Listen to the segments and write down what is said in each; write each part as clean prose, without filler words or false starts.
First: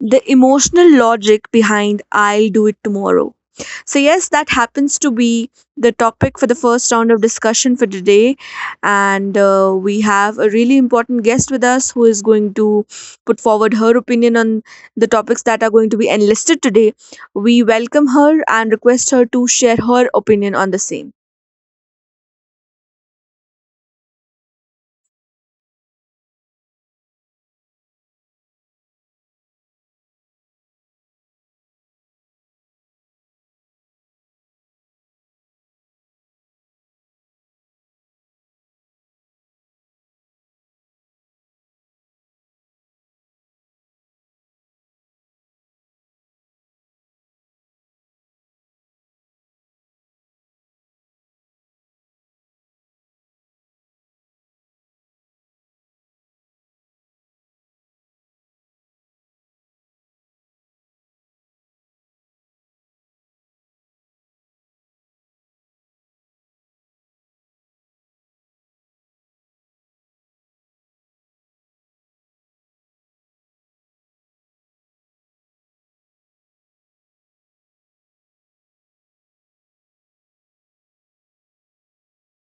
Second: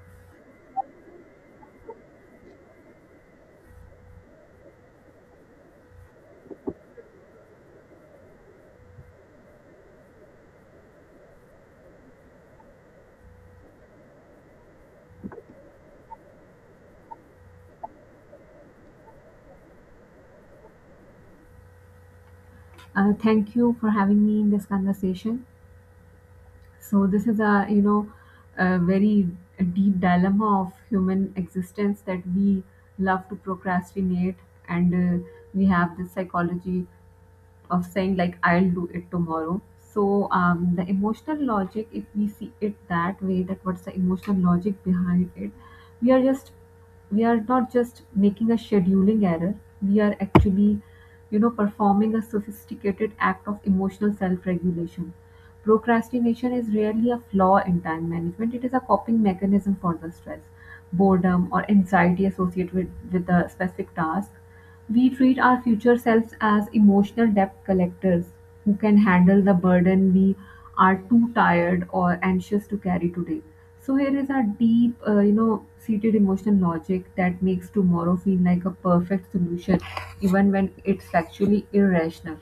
The emotional logic behind I'll do it tomorrow. So, yes, that happens to be the topic for the first round of discussion for today. And we have a really important guest with us who is going to put forward her opinion on the topics that are going to be enlisted today. We welcome her and request her to share her opinion on the same. Thank you for having me in this conversation. So this is a a very deep dilemma of human existence that we love to procrastinate, and we have this psychology of saying like I'll do it tomorrow. The emotional logic, if we see it that way, that what's the emotional logic behind it? We are just we are not just making a scheduling error. We are actually, you know, performing a sophisticated act of emotional self regulation. Procrastination is rarely a flaw in time management. It is a coping mechanism for the stress, boredom, or anxiety associated with a specific task. We treat our future selves as emotional debt collectors who can handle the burden we are too tired or anxious to carry today. So here is our deep, you know, seated emotional logic that makes tomorrow feel like a perfect solution, even when it's actually irrational.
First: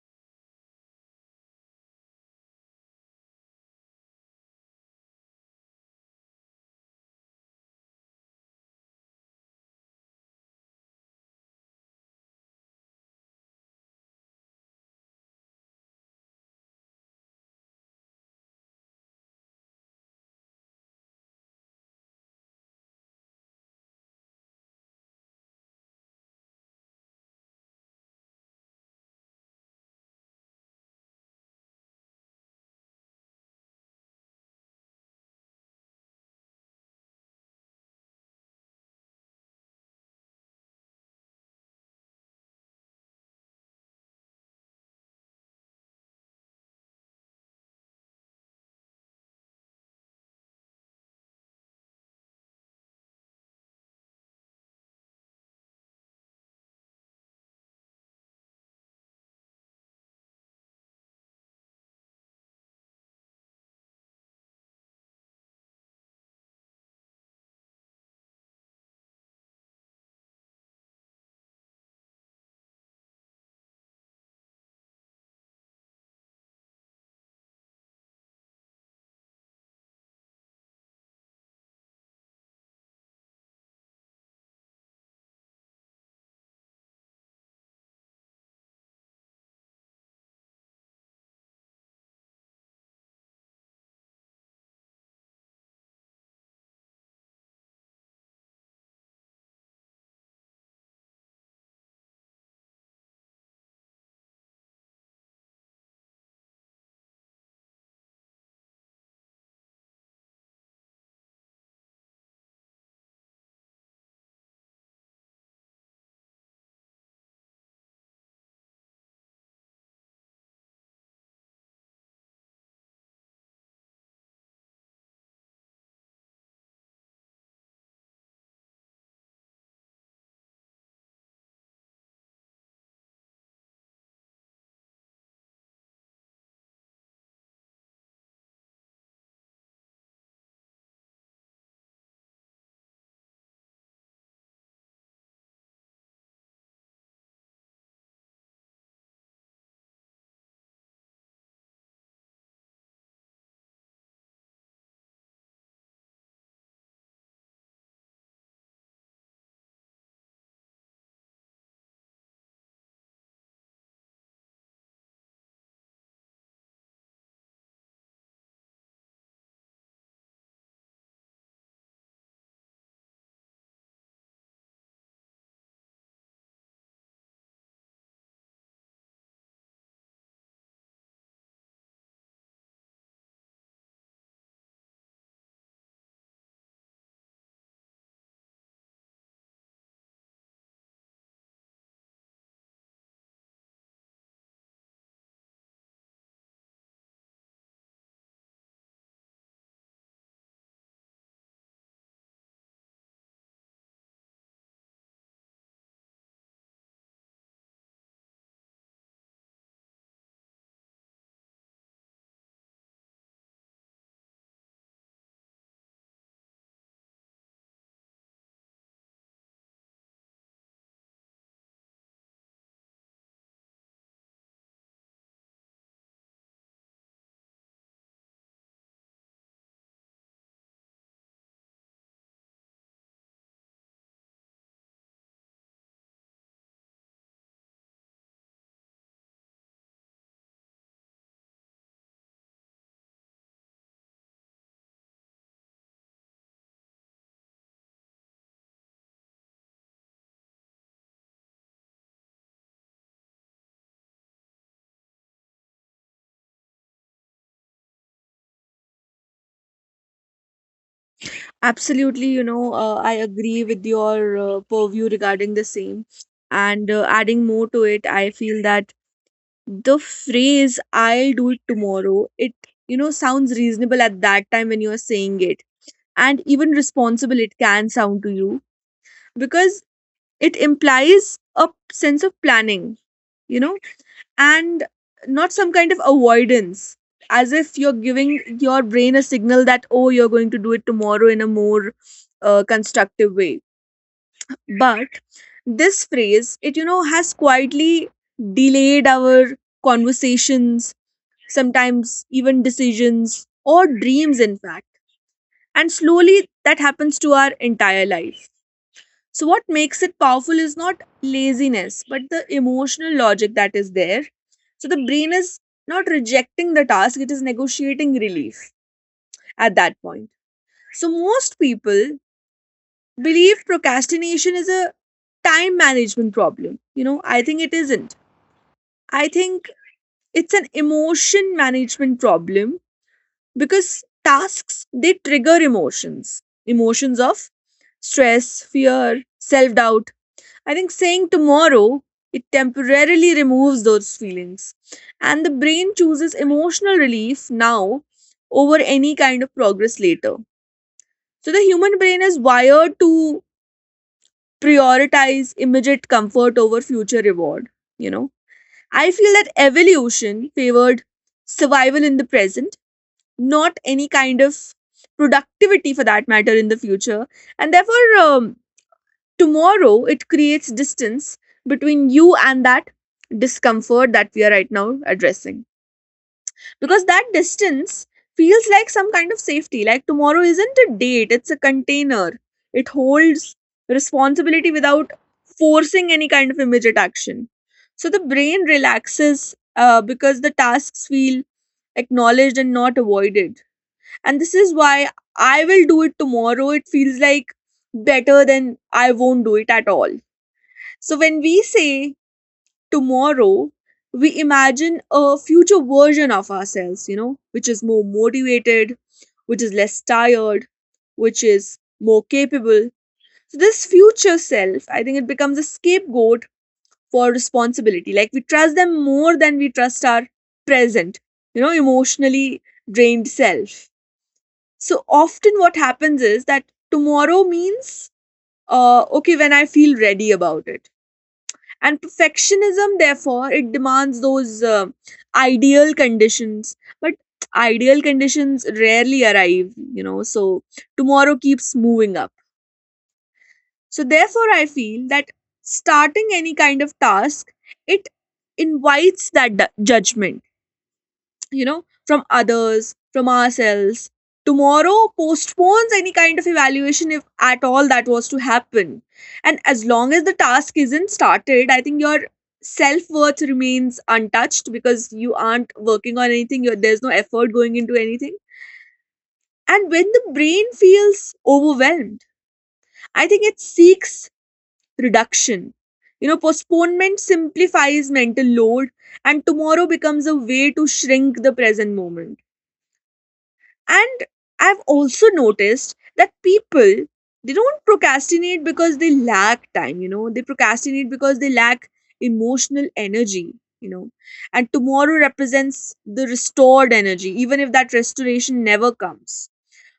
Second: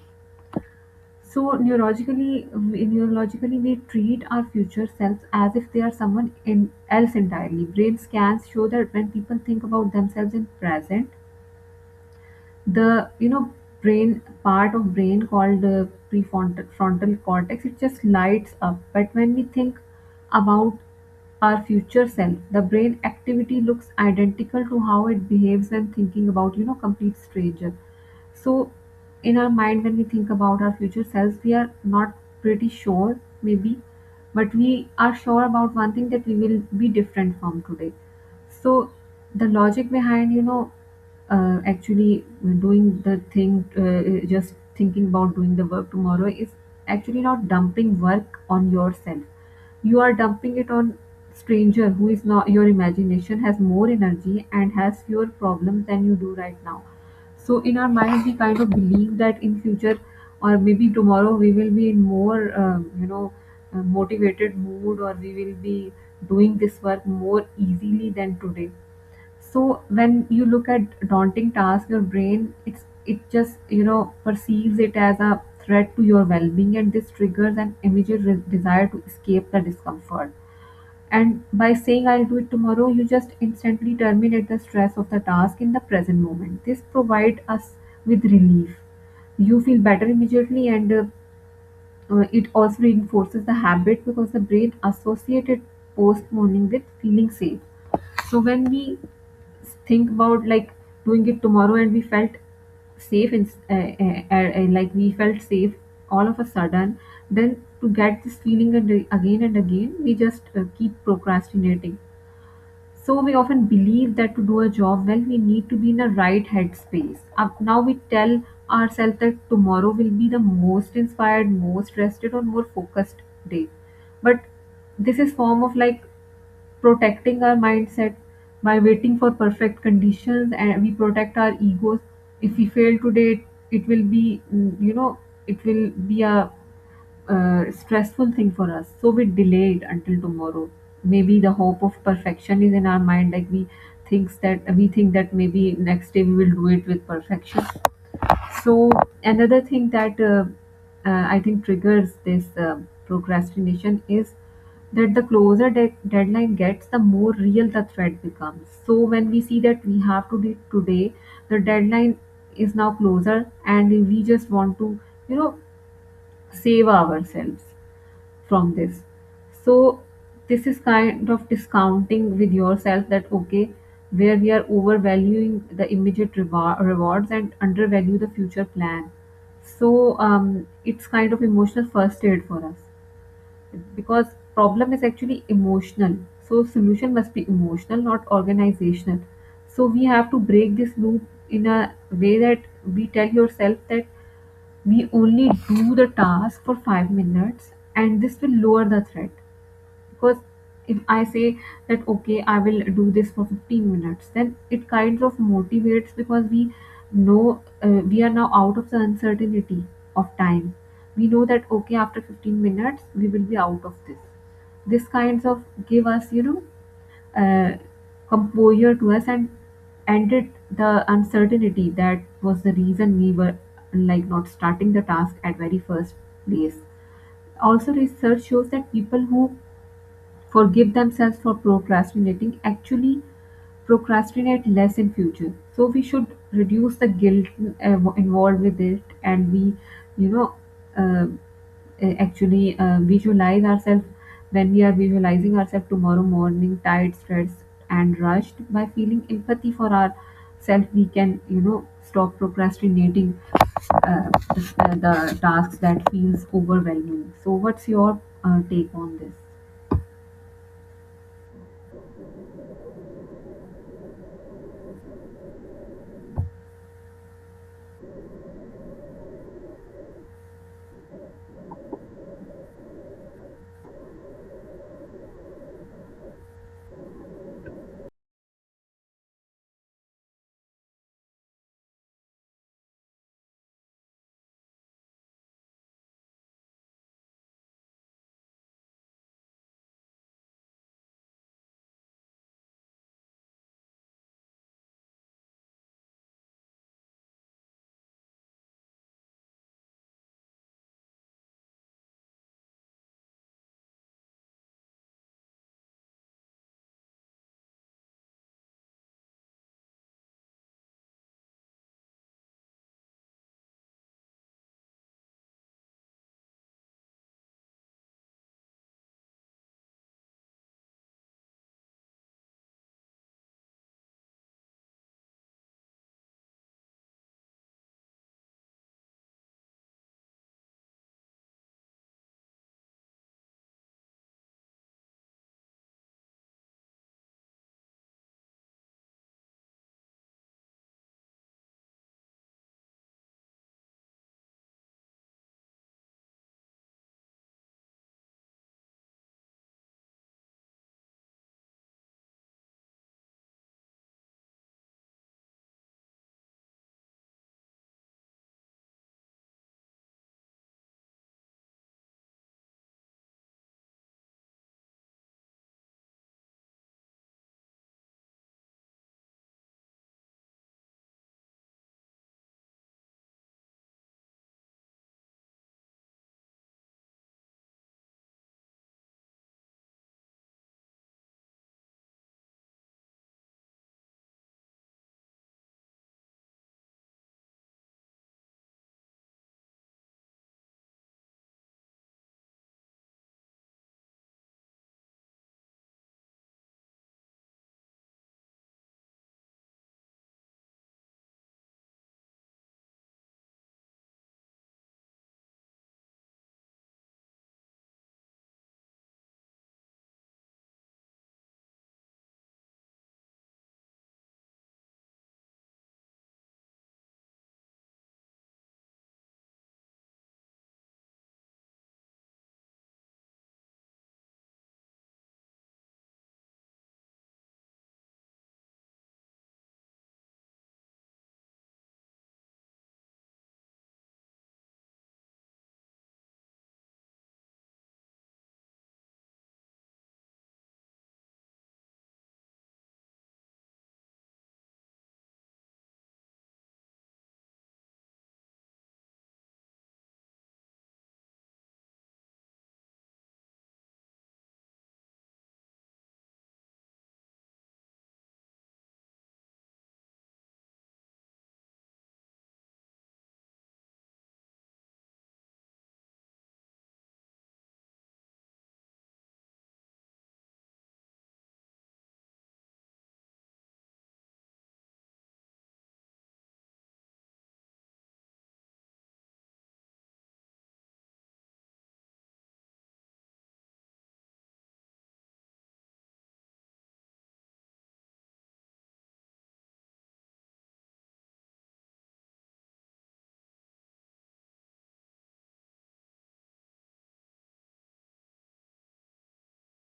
So neurologically, we treat our future selves as if they are someone else entirely. Brain scans show that when people think about themselves in present, the, you know, brain part of brain called the prefrontal frontal cortex, it just lights up. But when we think about our future self, the brain activity looks identical to how it behaves when thinking about, you know, complete stranger. So in our mind, when we think about our future selves, we are not pretty sure maybe, but we are sure about one thing: that we will be different from today. So the logic behind, you know, actually doing the thing, just thinking about doing the work tomorrow is actually not dumping work on yourself. You are dumping it on stranger who is not your imagination, has more energy and has fewer problems than you do right now. So in our minds, we kind of believe that in future, or maybe tomorrow, we will be in more, you know, motivated mood, or we will be doing this work more easily than today. So when you look at daunting task, your brain, it just, you know, perceives it as a threat to your well-being, and this triggers an immediate desire to escape the discomfort. And by saying I'll do it tomorrow, you just instantly terminate the stress of the task in the present moment. This provides us with relief. You feel better immediately, and it also reinforces the habit because the brain associated postponing with feeling safe. So when we think about like doing it tomorrow and we felt safe and like we felt safe all of a sudden, then to get this feeling and again and again, we just keep procrastinating. So we often believe that to do a job well, we need to be in a right headspace. Now we tell ourselves that tomorrow will be the most inspired, most rested, or more focused day. But this is form of like protecting our mindset. By waiting for perfect conditions, and we protect our egos. If we fail today, it will be you know, it will be a stressful thing for us. So we delay it until tomorrow. Maybe the hope of perfection is in our mind, like we think that maybe next day we will do it with perfection. So another thing that I think triggers this procrastination is that the closer deadline gets, the more real the threat becomes. So when we see that we have to do it today, the deadline is now closer, and we just want to, you know, save ourselves from this. So this is kind of discounting with yourself that okay, where we are overvaluing the immediate rewards and undervalue the future plan. So it's kind of emotional first aid for us because problem is actually emotional. So solution must be emotional, not organizational. So we have to break this loop in a way that we tell yourself that we only do the task for 5 minutes, and this will lower the threat. Because if I say that okay, I will do this for 15 minutes, then it kind of motivates, because we know, we are now out of the uncertainty of time. We know that okay, after 15 minutes we will be out of this. This kinds of give us, you know, uh, composure to us and ended the uncertainty that was the reason we were like not starting the task at very first place. Also, research shows that people who forgive themselves for procrastinating actually procrastinate less in future. So we should reduce the guilt involved with it, and we, you know, uh, actually visualize ourselves, when we are visualizing ourselves tomorrow morning, tired, stressed, and rushed. By feeling empathy for ourselves, we can, you know, stop procrastinating uh, the, the tasks that feels overwhelming. So, what's your take on Absolutely, I agree with your purview regarding the same. And adding more to it, I feel that the phrase I'll do it tomorrow, it sounds reasonable at that time when you're saying it, and even responsible it can sound to you, because it implies a sense of planning, you know and not some kind of avoidance, as if you're giving your brain a signal that oh, you're going to do it tomorrow in a more constructive way. But this phrase, it has quietly delayed our conversations, sometimes even decisions or dreams, in fact. And slowly that happens to our entire life. So, what makes it powerful is not laziness, but the emotional logic that is there. So, the brain is not rejecting the task, it is negotiating relief at that point. So, most people believe procrastination is a time management problem. You know, I think it isn't. I think it's an emotion management problem, because tasks, they trigger emotions, emotions of stress, fear, self doubt. I think saying tomorrow, it temporarily removes those feelings, and the brain chooses emotional relief now over any kind of progress later. So the human brain is wired to prioritize immediate comfort over future reward. You know, I feel that evolution favored survival in the present, not any kind of productivity for that matter in the future. And therefore, tomorrow, it creates distance between you and that discomfort that we are right now addressing. Because that distance feels like some kind of safety. Like tomorrow isn't a date, it's a container. It holds responsibility without forcing any kind of immediate action. So the brain relaxes because the tasks feel acknowledged and not avoided. And this is why I will do it tomorrow, it feels like better than I won't do it at all. So when we say tomorrow, we imagine a future version of ourselves, you know, which is more motivated, which is less tired, which is more capable. So this future self, I think it becomes a scapegoat for responsibility, like we trust them more than we trust our present, you know, emotionally drained self. So often what happens is that tomorrow means okay, when I feel ready about it. And perfectionism, therefore, it demands those ideal conditions. But ideal conditions rarely arrive, you know, so tomorrow keeps moving up. So therefore, I feel that starting any kind of task, it invites that judgment, you know, from others, from ourselves. Tomorrow postpones any kind of evaluation, if at all that was to happen. And as long as the task isn't started, I think your self worth remains untouched, because you aren't working on anything, you're, there's no effort going into anything. And when the brain feels overwhelmed, I think it seeks reduction. You know, postponement simplifies mental load, and tomorrow becomes a way to shrink the present moment. And I've also noticed that people, they don't procrastinate because they lack time, you know. They procrastinate because they lack emotional energy, you know. And tomorrow represents the restored energy, even if that restoration never comes.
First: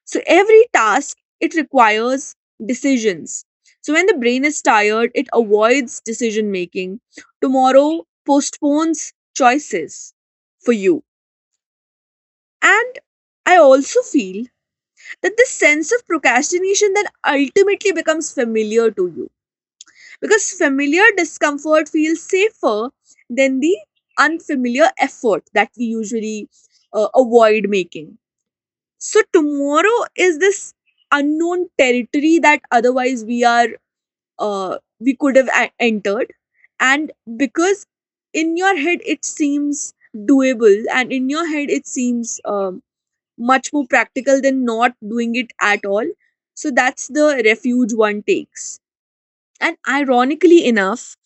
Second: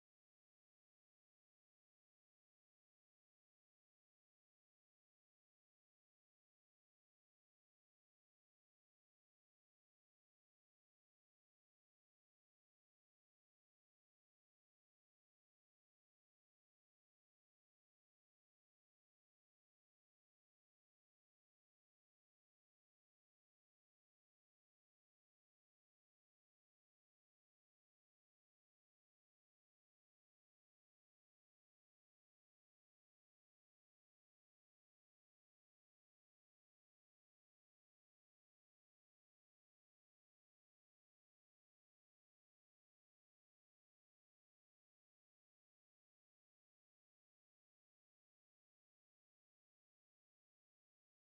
So every task, it requires decisions. So when the brain is tired, it avoids decision making. Tomorrow postpones choices for you. And I also feel that this sense of procrastination then ultimately becomes familiar to you, because familiar discomfort feels safer than the unfamiliar effort that we usually avoid making. So tomorrow is this unknown territory that otherwise we are, we could have entered. And because in your head it seems doable, and in your head it seems much more practical than not doing it at all. So that's the refuge one takes. And ironically enough,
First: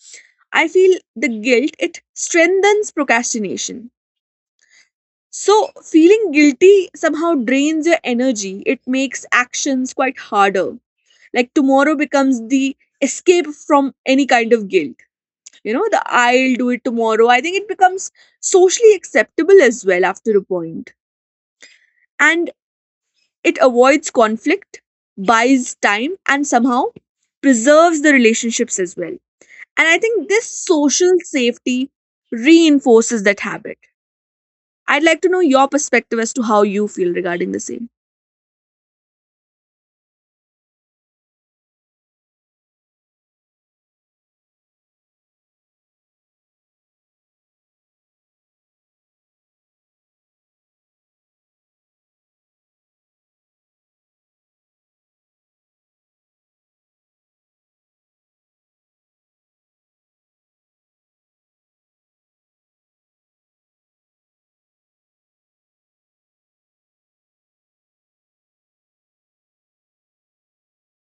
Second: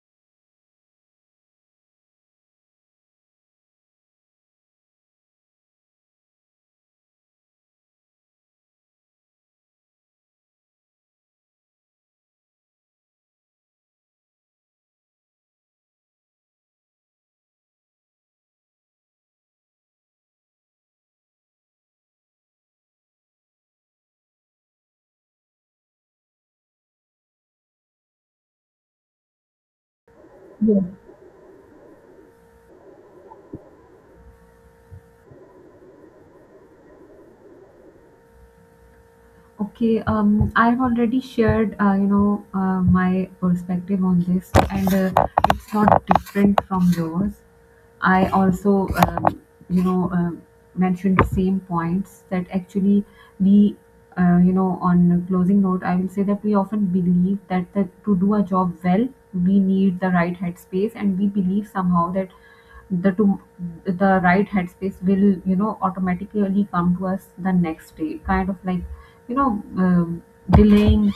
I feel the guilt, it strengthens procrastination. So feeling guilty somehow drains your energy. It makes actions quite harder. Like tomorrow becomes the escape from any kind of guilt. You know, the I'll do it tomorrow, I think it becomes socially acceptable as well after a point. And it avoids conflict, buys time, and somehow preserves the relationships as well. And I think this this? social safety reinforces that habit. I'd like to know your perspective as to how you feel regarding the same. Okay, I've already shared, you know, my perspective on this, and it's not different from yours. I also, you know, mentioned the same points. That actually we, you know, on a closing note, I will say that we often believe that to do a job well, we need the right headspace, and we believe somehow that the to, the right headspace will, you know, automatically come to us the next day, kind of like, you know, delaying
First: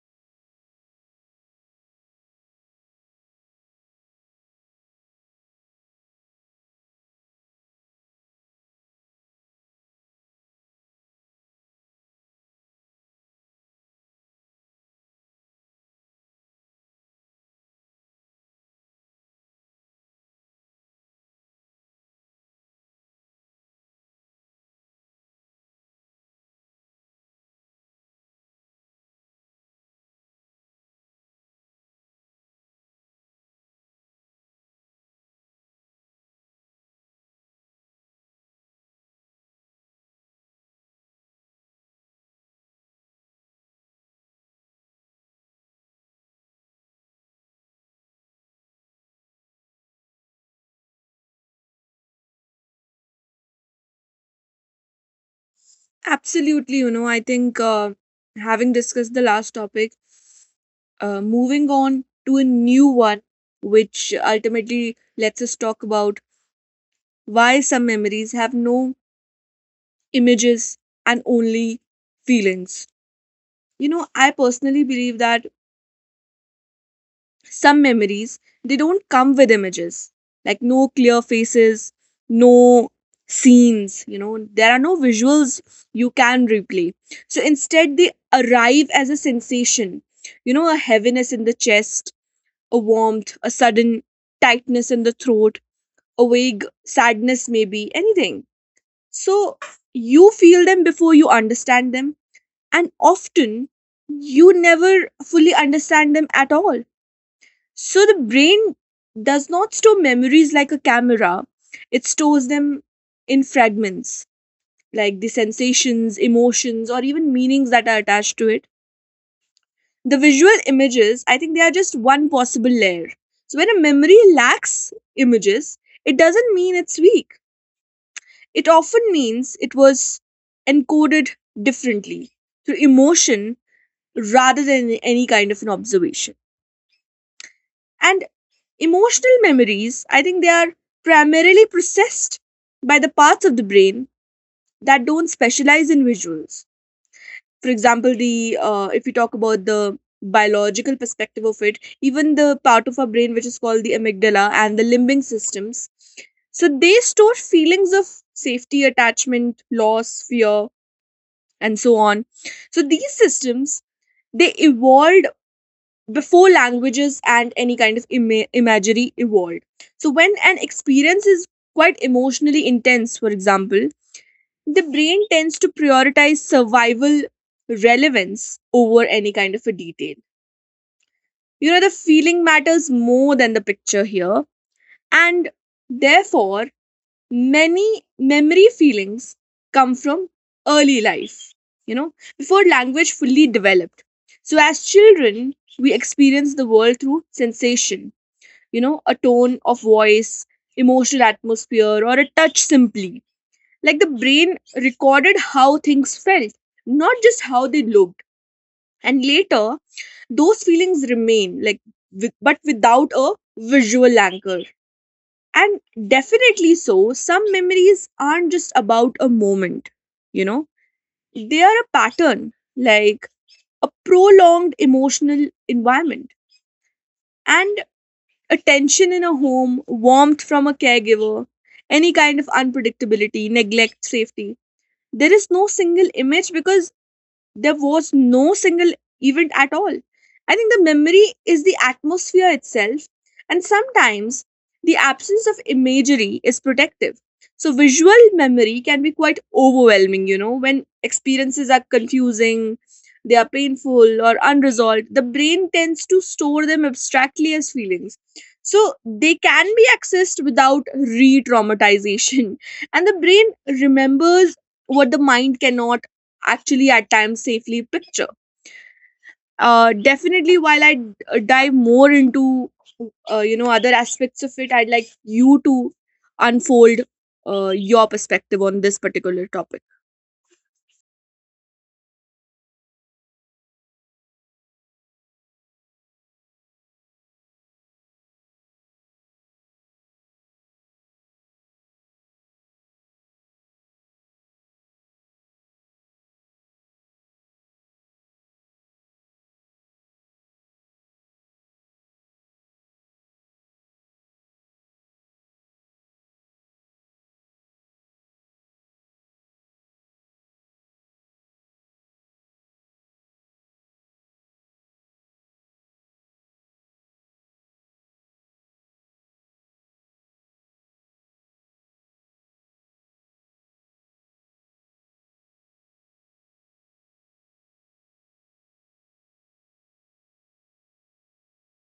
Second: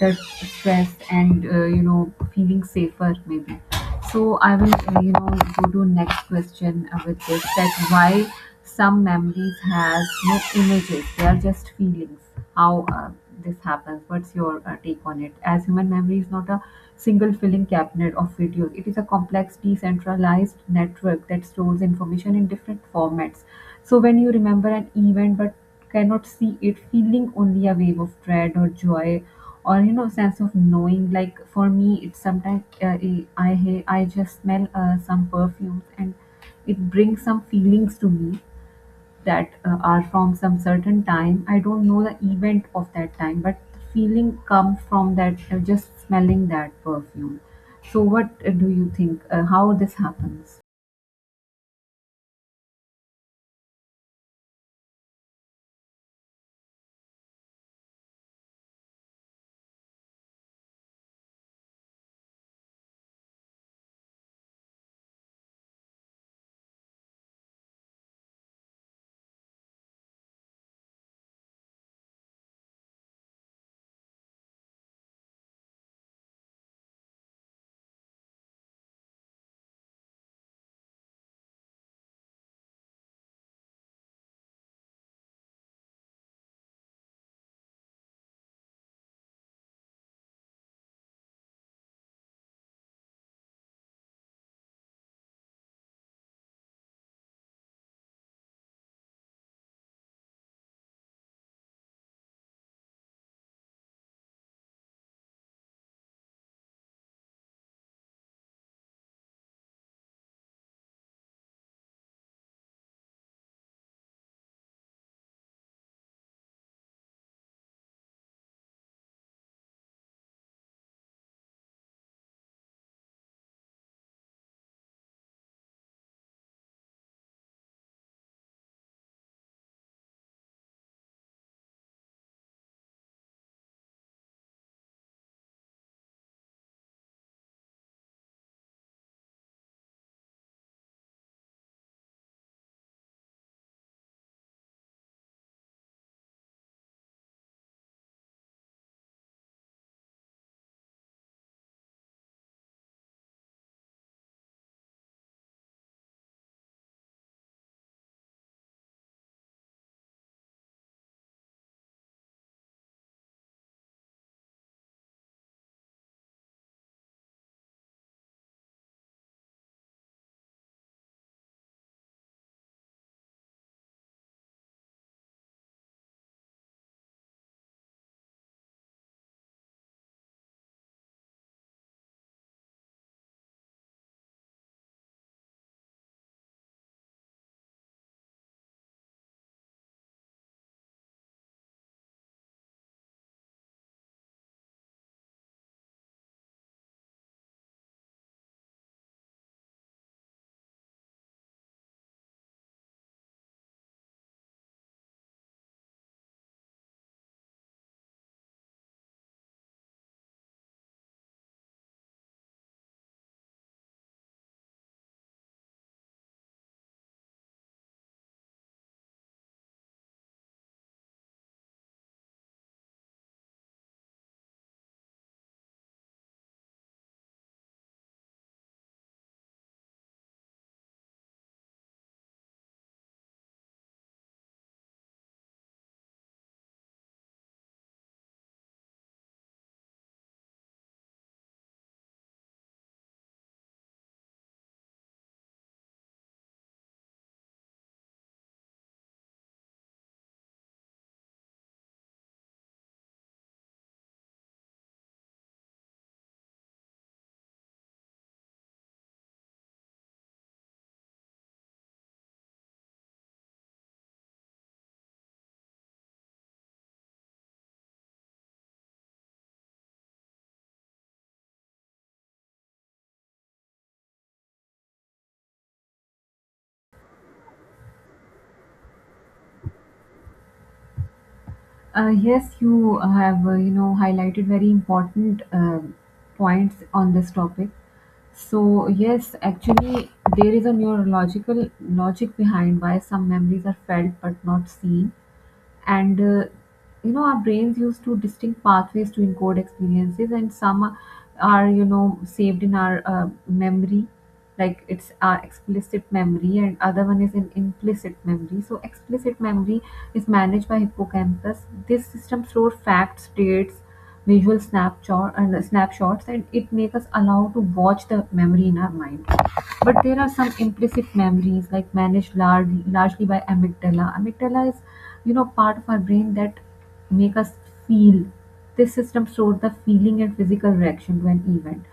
the stress and, you know, feeling safer maybe. So I will, you know, go to next question, with this, that why some memories has no images, they are just feelings. How this happens. What's your take on it? As human memory is not a single filling cabinet of videos, it is a complex, decentralized network that stores information in different formats. So when you remember an event but cannot see it, feeling only a wave of dread or joy, or, you know, sense of knowing. Like for me, it's sometimes I just smell some perfumes, and it brings some feelings to me that are from some certain time. I don't know the event of that time, but the feeling comes from that, just smelling that perfume. So, what do you think? How this happens? Absolutely, you know, I think having discussed the last topic, moving on to a new one, which ultimately lets us talk about why some memories have no images and only feelings. You know, I personally believe that some memories, they don't come with images. Like no clear faces, no scenes, you know, there are no visuals you can replay. So instead they arrive as a sensation. You know, a heaviness in the chest, a warmth, a sudden tightness in the throat, a vague sadness maybe, anything. So you feel them before you understand them, and often you never fully understand them at all. So the brain does not store memories like a camera, it stores them in fragments, like the sensations, emotions, or even meanings that are attached to it. The visual images, I think they are just one possible layer. So when a memory lacks images, it doesn't mean it's weak. It often means it was encoded differently through emotion rather than any kind of an observation. And emotional memories, I think they are primarily processed by the parts of the brain that don't specialize in visuals. For example, the if we talk about the biological perspective of it, even the part of our brain which is called the amygdala and the limbic systems, so they store feelings of safety, attachment, loss, fear, and so on. So these systems, they evolved before languages and any kind of imagery evolved. So, when an experience is quite emotionally intense, for example, the brain tends to prioritize survival relevance over any kind of a detail. You know, the feeling matters more than the picture here, and therefore, many memory feelings come from early life, you know, before language fully developed. So, as children, we experience the world through sensation, you know, a tone of voice, emotional atmosphere, or a touch simply. Like the brain recorded how things felt, not just how they looked. And later, those feelings remain, like, with, but without a visual anchor. And definitely so, some memories aren't just about a moment, you know, they are a pattern, like a prolonged emotional environment. And attention in a home, warmth from a caregiver, any kind of unpredictability, neglect, safety. There is no single image because there was no single event at all. I think the memory is the atmosphere itself, and sometimes the absence of imagery is protective. So, visual memory can be quite overwhelming, you know, when experiences are confusing, they are painful, or unresolved. The brain tends to store them abstractly as feelings. So, they can be accessed without re traumatization. And the brain remembers what the mind cannot actually at times safely picture. Definitely, while I dive more into you know other aspects of it, I'd like you to unfold your perspective on this particular topic. Yes, you have, you know, highlighted very important points on this topic. So yes, actually there is a neurological logic behind why some memories are felt but not seen, and you know, our brains use two distinct pathways to encode experiences, and some are, you know, saved in our memory, like it's our explicit memory, and other one is an implicit memory. So explicit memory is managed by hippocampus. This system stores facts, dates, visual snapshot and snapshots, and it makes us allow to watch the memory in our mind. But there are some implicit memories, like managed largely by amygdala. Amygdala is, you know, part of our brain that make us feel. This system stores the feeling and physical reaction to an event.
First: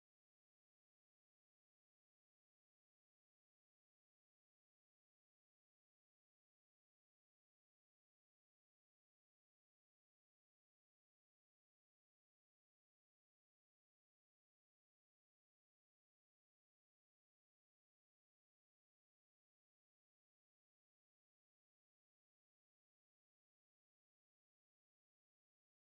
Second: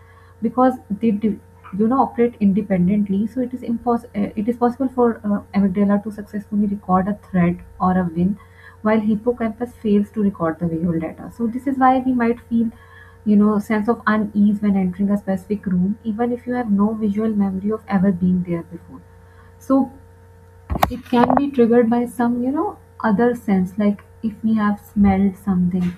Because they do, you know, operate independently. So it is it is possible for amygdala to successfully record a threat or a win while hippocampus fails to record the visual data. So this is why we might feel, you know, sense of unease when entering a specific room, even if you have no visual memory of ever being there before. So it can be triggered by some, you know, other sense. Like if we have smelled something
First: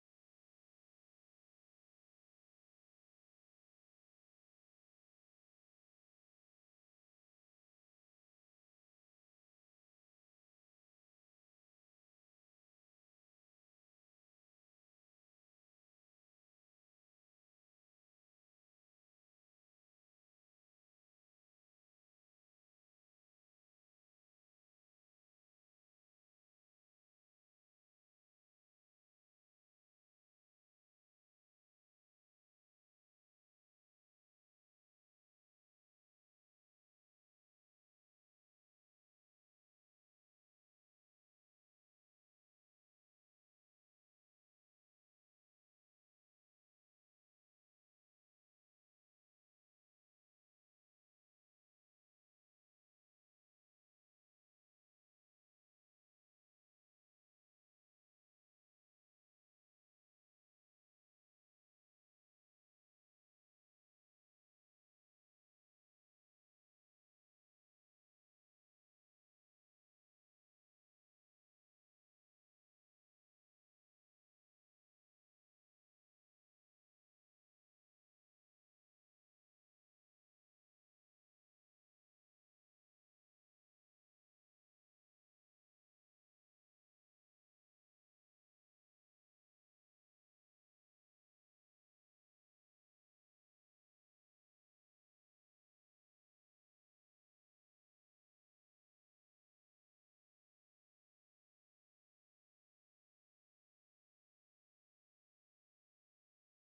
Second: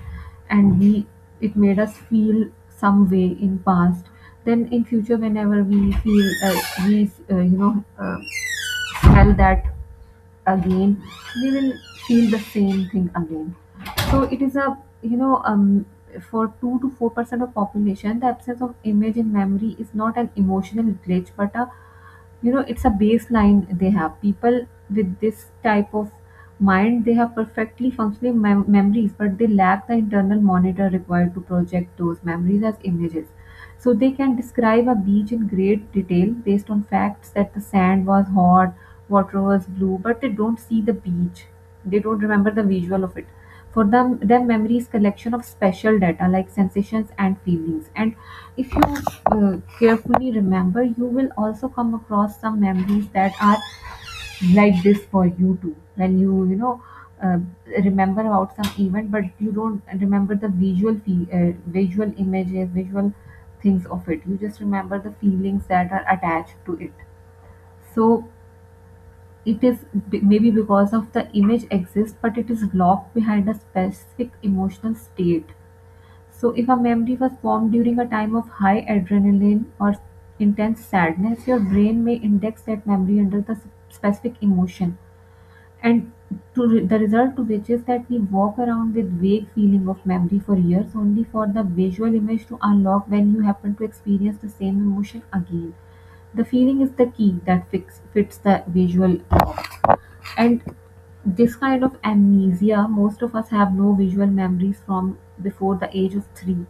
and we it made us feel some way in past, then in future, whenever we feel, we, you know, smell that again, we will feel the same thing again. So it is a, you know, for 2 to 4% of population, the absence of image in memory is not an emotional glitch, but a, you know, it's a baseline they have. People with this type of mind, they have perfectly functioning memories, but they lack the internal monitor required to project those memories as images. So they can describe a beach in great detail based on facts, that the sand was hot, water was blue, but they don't see the beach. They don't remember the visual of it. For them, memory is collection of special data, like sensations and feelings. And if you carefully remember, you will also come across some memories that are like this for you too. When you know, uh, remember about some event, but you don't remember the visual images, visual things of it. You just remember the feelings that are attached to it. So it is maybe because of the image exists, but it is locked behind a specific emotional state. So, if a memory was formed during a time of high adrenaline or intense sadness, your brain may index that memory under the specific emotion, and the result to which is that we walk around with vague feeling of memory for years, only for the visual image to unlock when you happen to experience the same emotion again. The feeling is the key that fits the visual. And this kind of amnesia, most of us have no visual memories from before the age of 3.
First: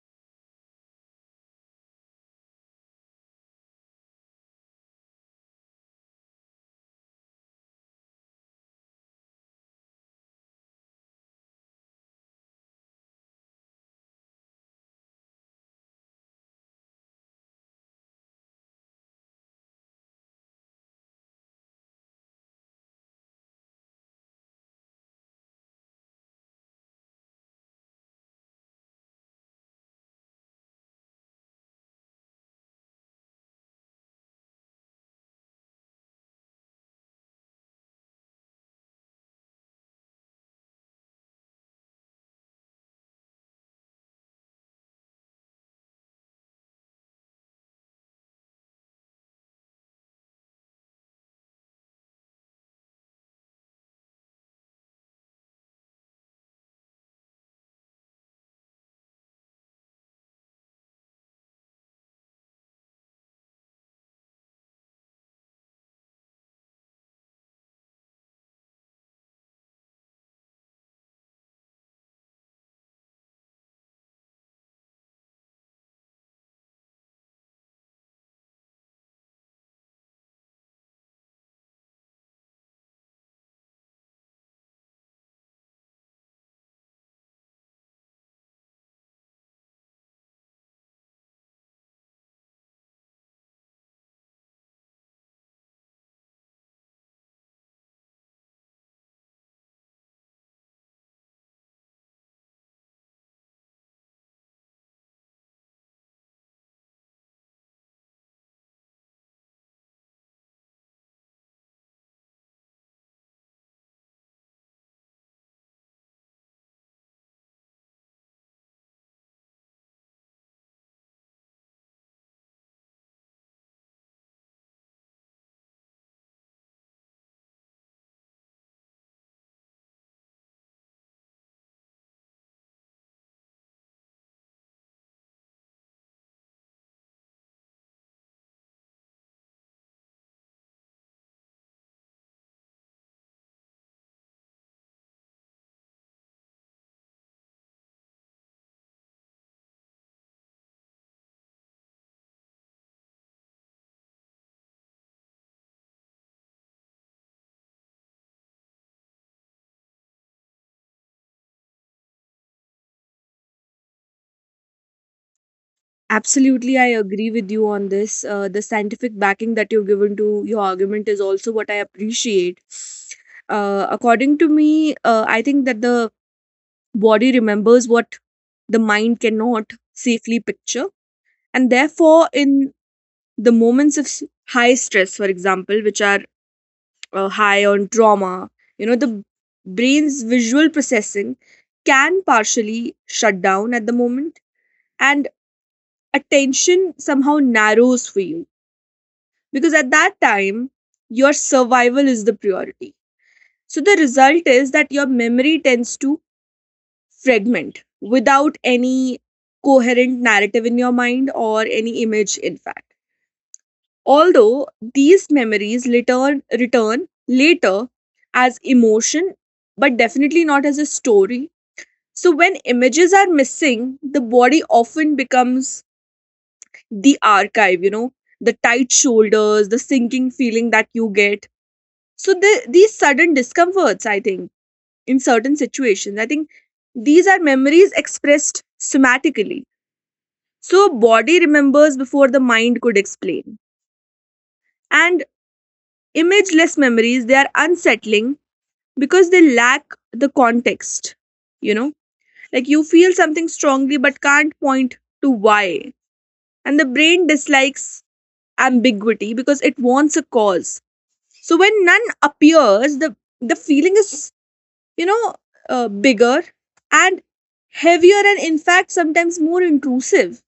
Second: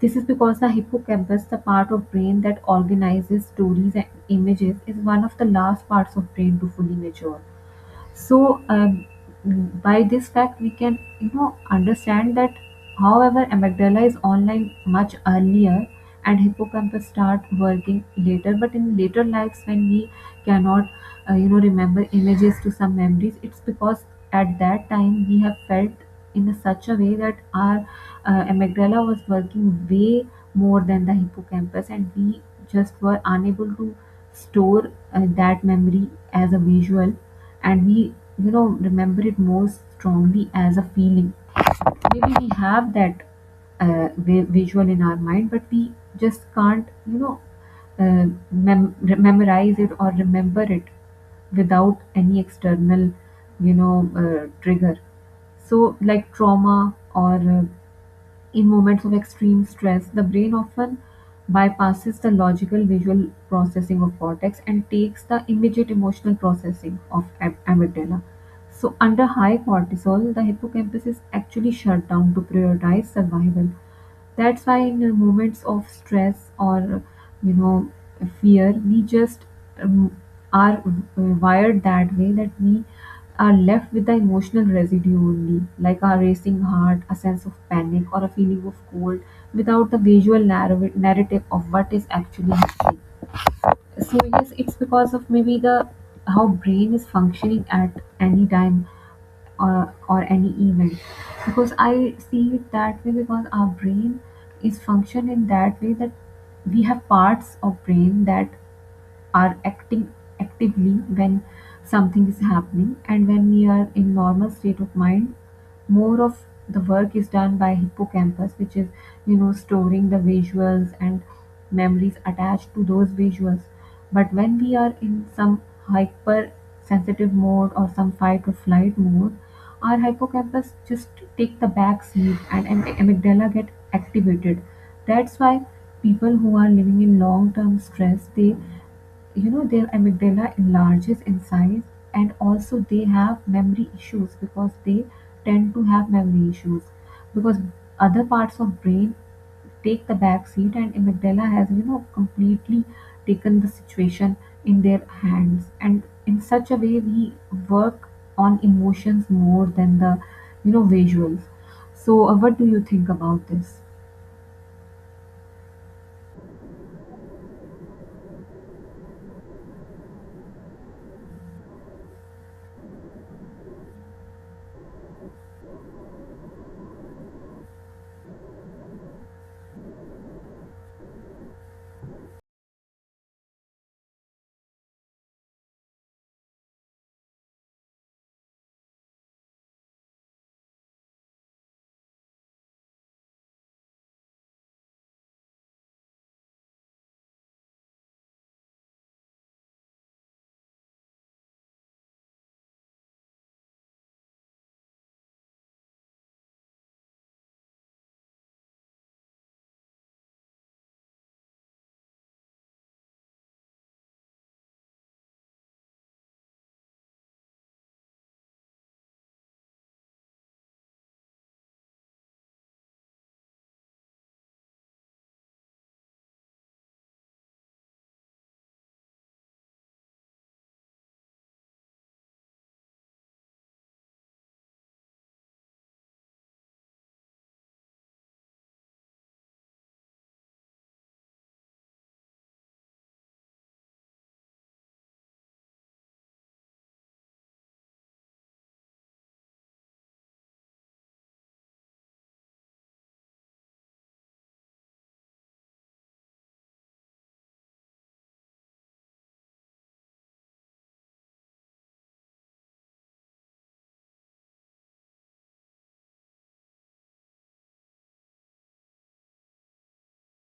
This is because the hippocampus, the part of brain that organizes stories and images, is one of the last parts of brain to fully mature. So by this fact we can, you know, understand that however amygdala is online much earlier, and hippocampus start working later, but in later lives when we cannot you know, remember images to some memories, it's because at that time we have felt in a such a way that our amygdala was working way more than the hippocampus, and we just were unable to store that memory as a visual, and we, you know, remember it most strongly as a feeling. Maybe we have that visual in our mind, but we just can't, you know, memorize it or remember it without any external, you know, trigger. So, like trauma or in moments of extreme stress, the brain often bypasses the logical visual processing of cortex and takes the immediate emotional processing of amygdala. So, under high cortisol, the hippocampus is actually shut down to prioritize survival. That's why in moments of stress or, you know, fear, we just um, are wired that way that we are left with the emotional residue only, like a racing heart, a sense of panic, or a feeling of cold, without the visual narrative of what is actually happening. So yes, it's because of maybe the how brain is functioning at any time, or any event. Because I see it that way, because our brain is functioned in that way that we have parts of brain that are acting actively when something is happening, and when we are in normal state of mind, more of the work is done by hippocampus, which is, you know, storing the visuals and memories attached to those visuals. But when we are in some hyper sensitive mode or some fight or flight mode, our hippocampus just take the back seat, and amygdala get activated. That's why people who are living in long term stress, they, you know, their amygdala enlarges in size, and also they have memory issues because they tend to have memory issues because other parts of brain take the back seat, and amygdala has, you know, completely taken the situation in their hands, and in such a way we work on emotions more than the, you know, visuals. So what do you think about this? Absolutely, I agree with you on this. The scientific backing that you've given to your argument is also what I appreciate. According to me, I think that the body remembers what the mind cannot safely picture. And therefore, in the moments of high stress, for example, which are high on trauma, you know, the brain's visual processing can partially shut down at the moment. And attention somehow narrows for you, because at that time your survival is the priority. So the result is that your memory tends to fragment without any coherent narrative in your mind or any image, in fact. Although these memories return later as emotion, but definitely not as a story. So when images are missing, the body often becomes the archive, you know, the tight shoulders, the sinking feeling that you get. So the, these sudden discomforts, I think, in certain situations, I think these are memories expressed somatically. So body remembers before the mind could explain. And imageless memories, they are unsettling because they lack the context. You know, like you feel something strongly but can't point to why. And the brain dislikes ambiguity because it wants a cause. So when none appears, the feeling is, you know, bigger and heavier, and in fact, sometimes more intrusive.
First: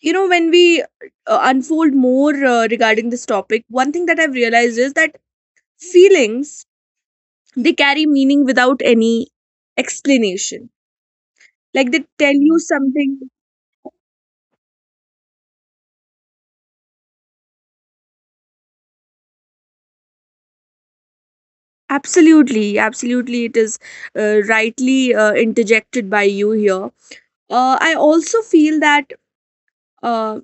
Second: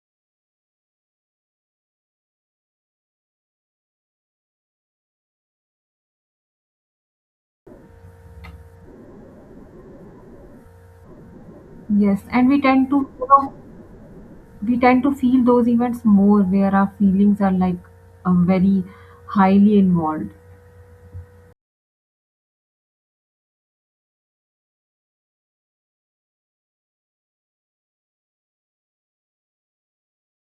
You know, when we unfold more regarding this topic, one thing that I've realized is that feelings, they carry meaning without any explanation. Like they Yes, tell and you we tend to, you something. know, we tend to feel those events more where our feelings are like very highly involved. Absolutely, absolutely, it is rightly interjected by you here. I also feel that uh,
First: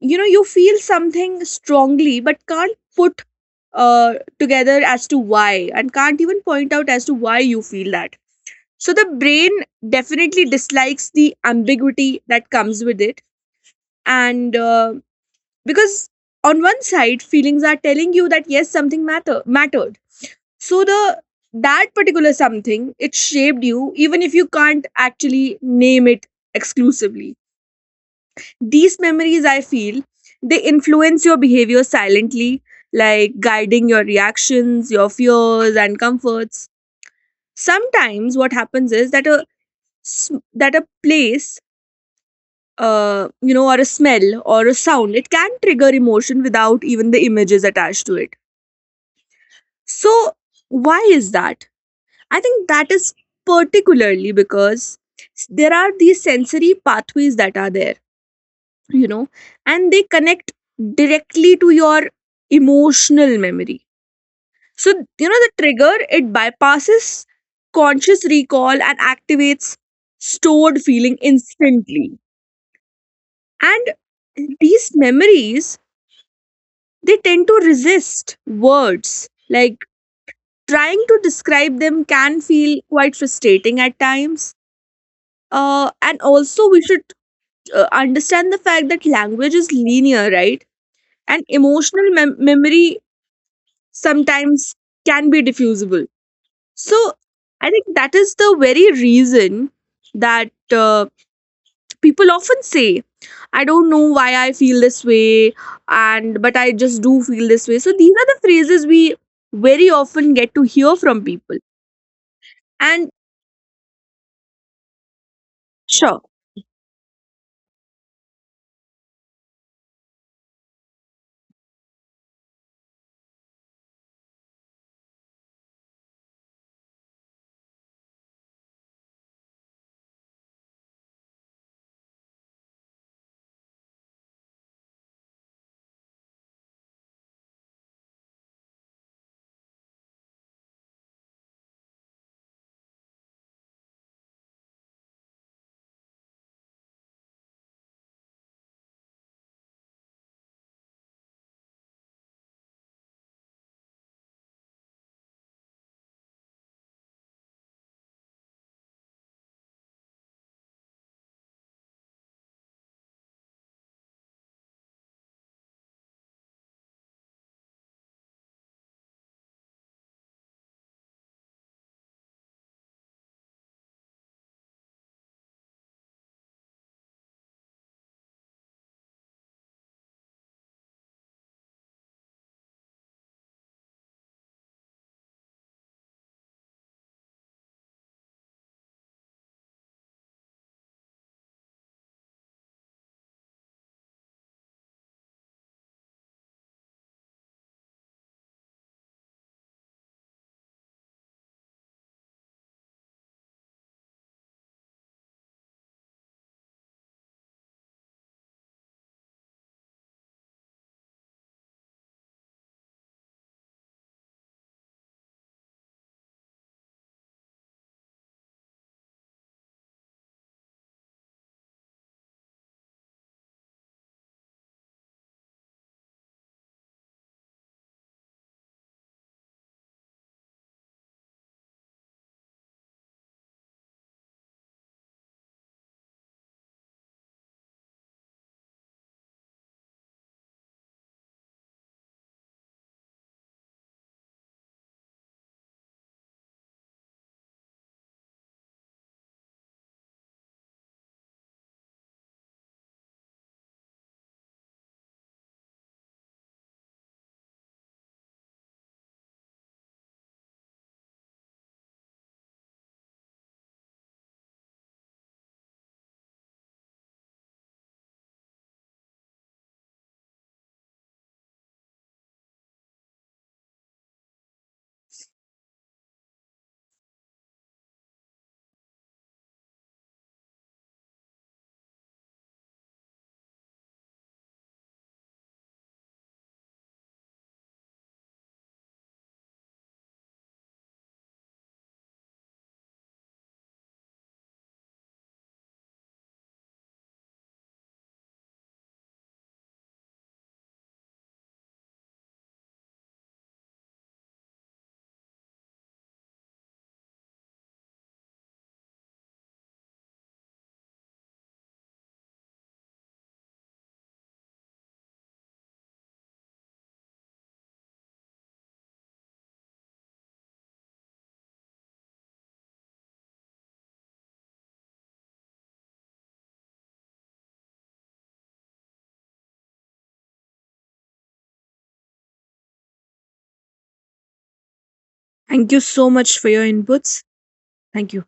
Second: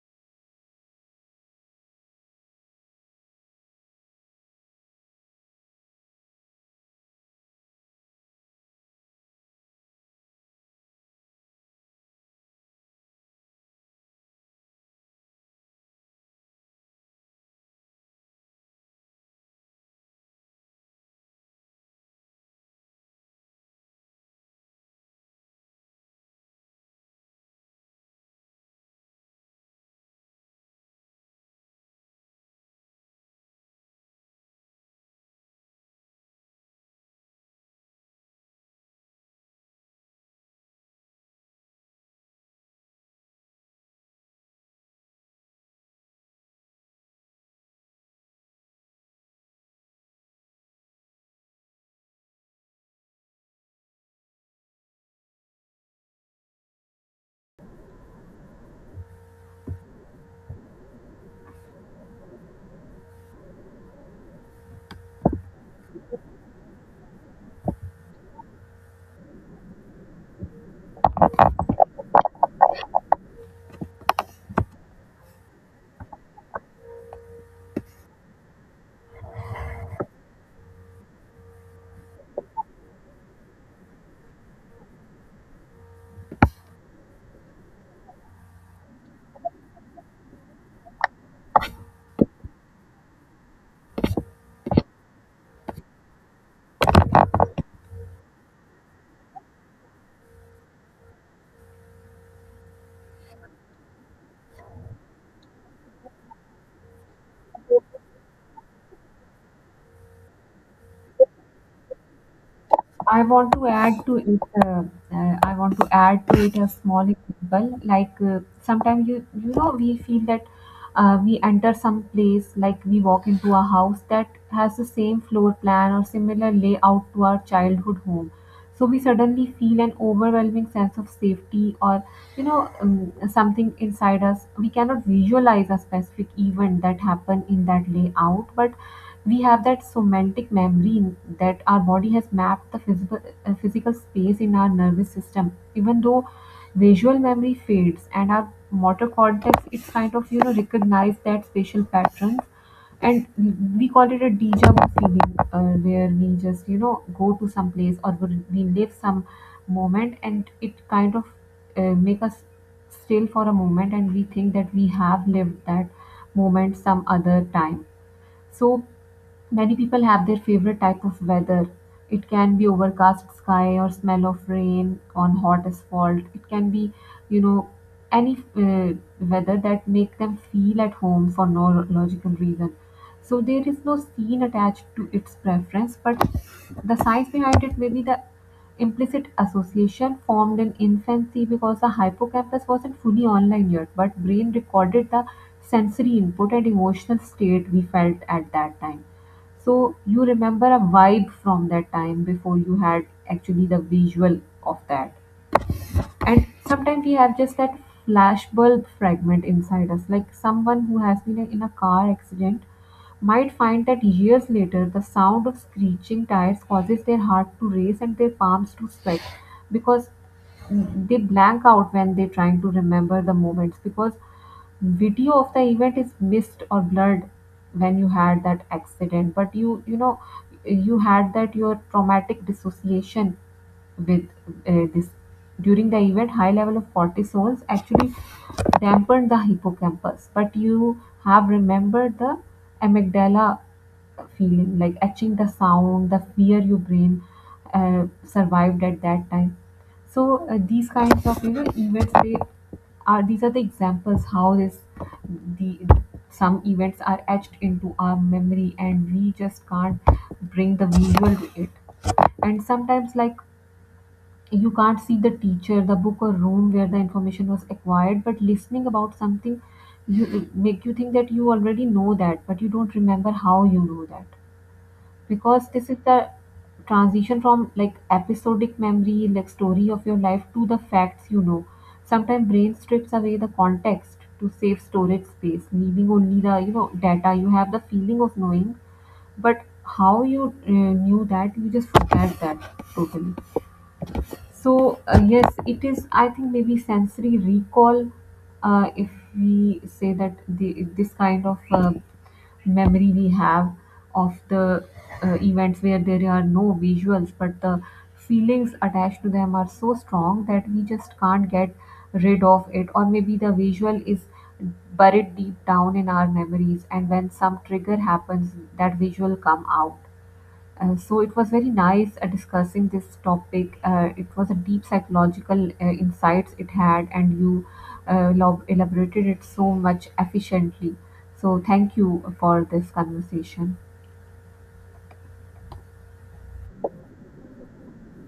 you know you feel something strongly but can't put together as to why, and can't even point out as to why you feel that. So the brain definitely dislikes the ambiguity that comes with it. And because on one side feelings are telling you that yes, something mattered, so the that particular something, it shaped you, even if you can't actually name it exclusively. These memories, I feel, they influence your behavior silently, like guiding your reactions, your fears, and comforts. Sometimes, what happens is that that a place, you know, or a smell or a sound, it can trigger emotion without even the images attached to it. So, why is that? I think that is particularly because there are these sensory pathways that are there, you know, and they connect directly to your emotional memory. So, you know, the trigger, it bypasses conscious recall and activates stored feeling instantly. And these memories, they tend to resist words, like trying to describe them can feel quite frustrating at times. And also we should understand the fact that language is linear, right? And emotional memory sometimes can be diffusible. So I think that is the very reason that people often say, I don't know why I feel this way, and but I just do feel this way. So these are the phrases we very often get to hear from people. And I want to add to it. I want to sure, add to it a small example. Like sometimes you, you know, we feel that we enter some place, like we walk into a house that has the same floor plan or similar layout to our childhood home. So we suddenly feel an overwhelming sense of safety or, you know, something inside us. We cannot visualize a specific event that happened in that layout, but we have that somatic memory that our body has mapped the physical, physical space in our nervous system. Even though visual memory fades and our motor cortex, it's kind of, you know, recognize that spatial patterns, and we call it a deja vu feeling, where we just, you know, go to some place or we live some moment, and it kind of make us still for a moment, and we think that we have lived that moment some other time. So many people have their favorite type of weather. It can be overcast sky or smell of rain on hot asphalt. It can be, you know, any weather that make them feel at home for no logical reason. So there is no scene attached to its preference, but the science behind it may be the implicit association formed in infancy because the hippocampus wasn't fully online yet, but brain recorded the sensory input and emotional state we felt at that time. So you remember a vibe from that time before you had actually the visual of that. And sometimes we have just that flashbulb fragment inside us, like someone who has been in a car accident might find that years later the sound of screeching tires causes their heart to race and their palms to sweat, because they blank out when they're trying to remember the moments, because video of the event is missed or blurred when you had that accident. But you know, you had that your traumatic dissociation with this during the event. High level of cortisols actually dampened the hippocampus, but you have remembered the amygdala feeling, like etching the sound, the fear your brain uh, survived at that time. So these kinds of, you know, events, they are these are the examples how this the some events are etched into our memory and we just can't bring the visual to it. And sometimes like you can't see the teacher, the book or room where the information was acquired, but listening about something, you, it make you think that you already know that, but you don't remember how you know that, because this is the transition from like episodic memory, like story of your life, to the facts, you know. Sometimes brain strips away the context to save storage space, leaving only the, you know, data. You have the feeling of knowing, but how you knew that, you just forget that totally. So yes, it is. I think maybe sensory recall, if we say that this kind of memory we have of the events where there are no visuals, but the feelings attached to them are so strong that we just can't get rid of it, or maybe the visual is buried deep down in our memories, and when some trigger happens, that visual come out. So it was very nice discussing this topic. It was a deep psychological insights it had, and you elaborated it so much efficiently. So thank you for this conversation. thank you so much for your inputs. Thank you.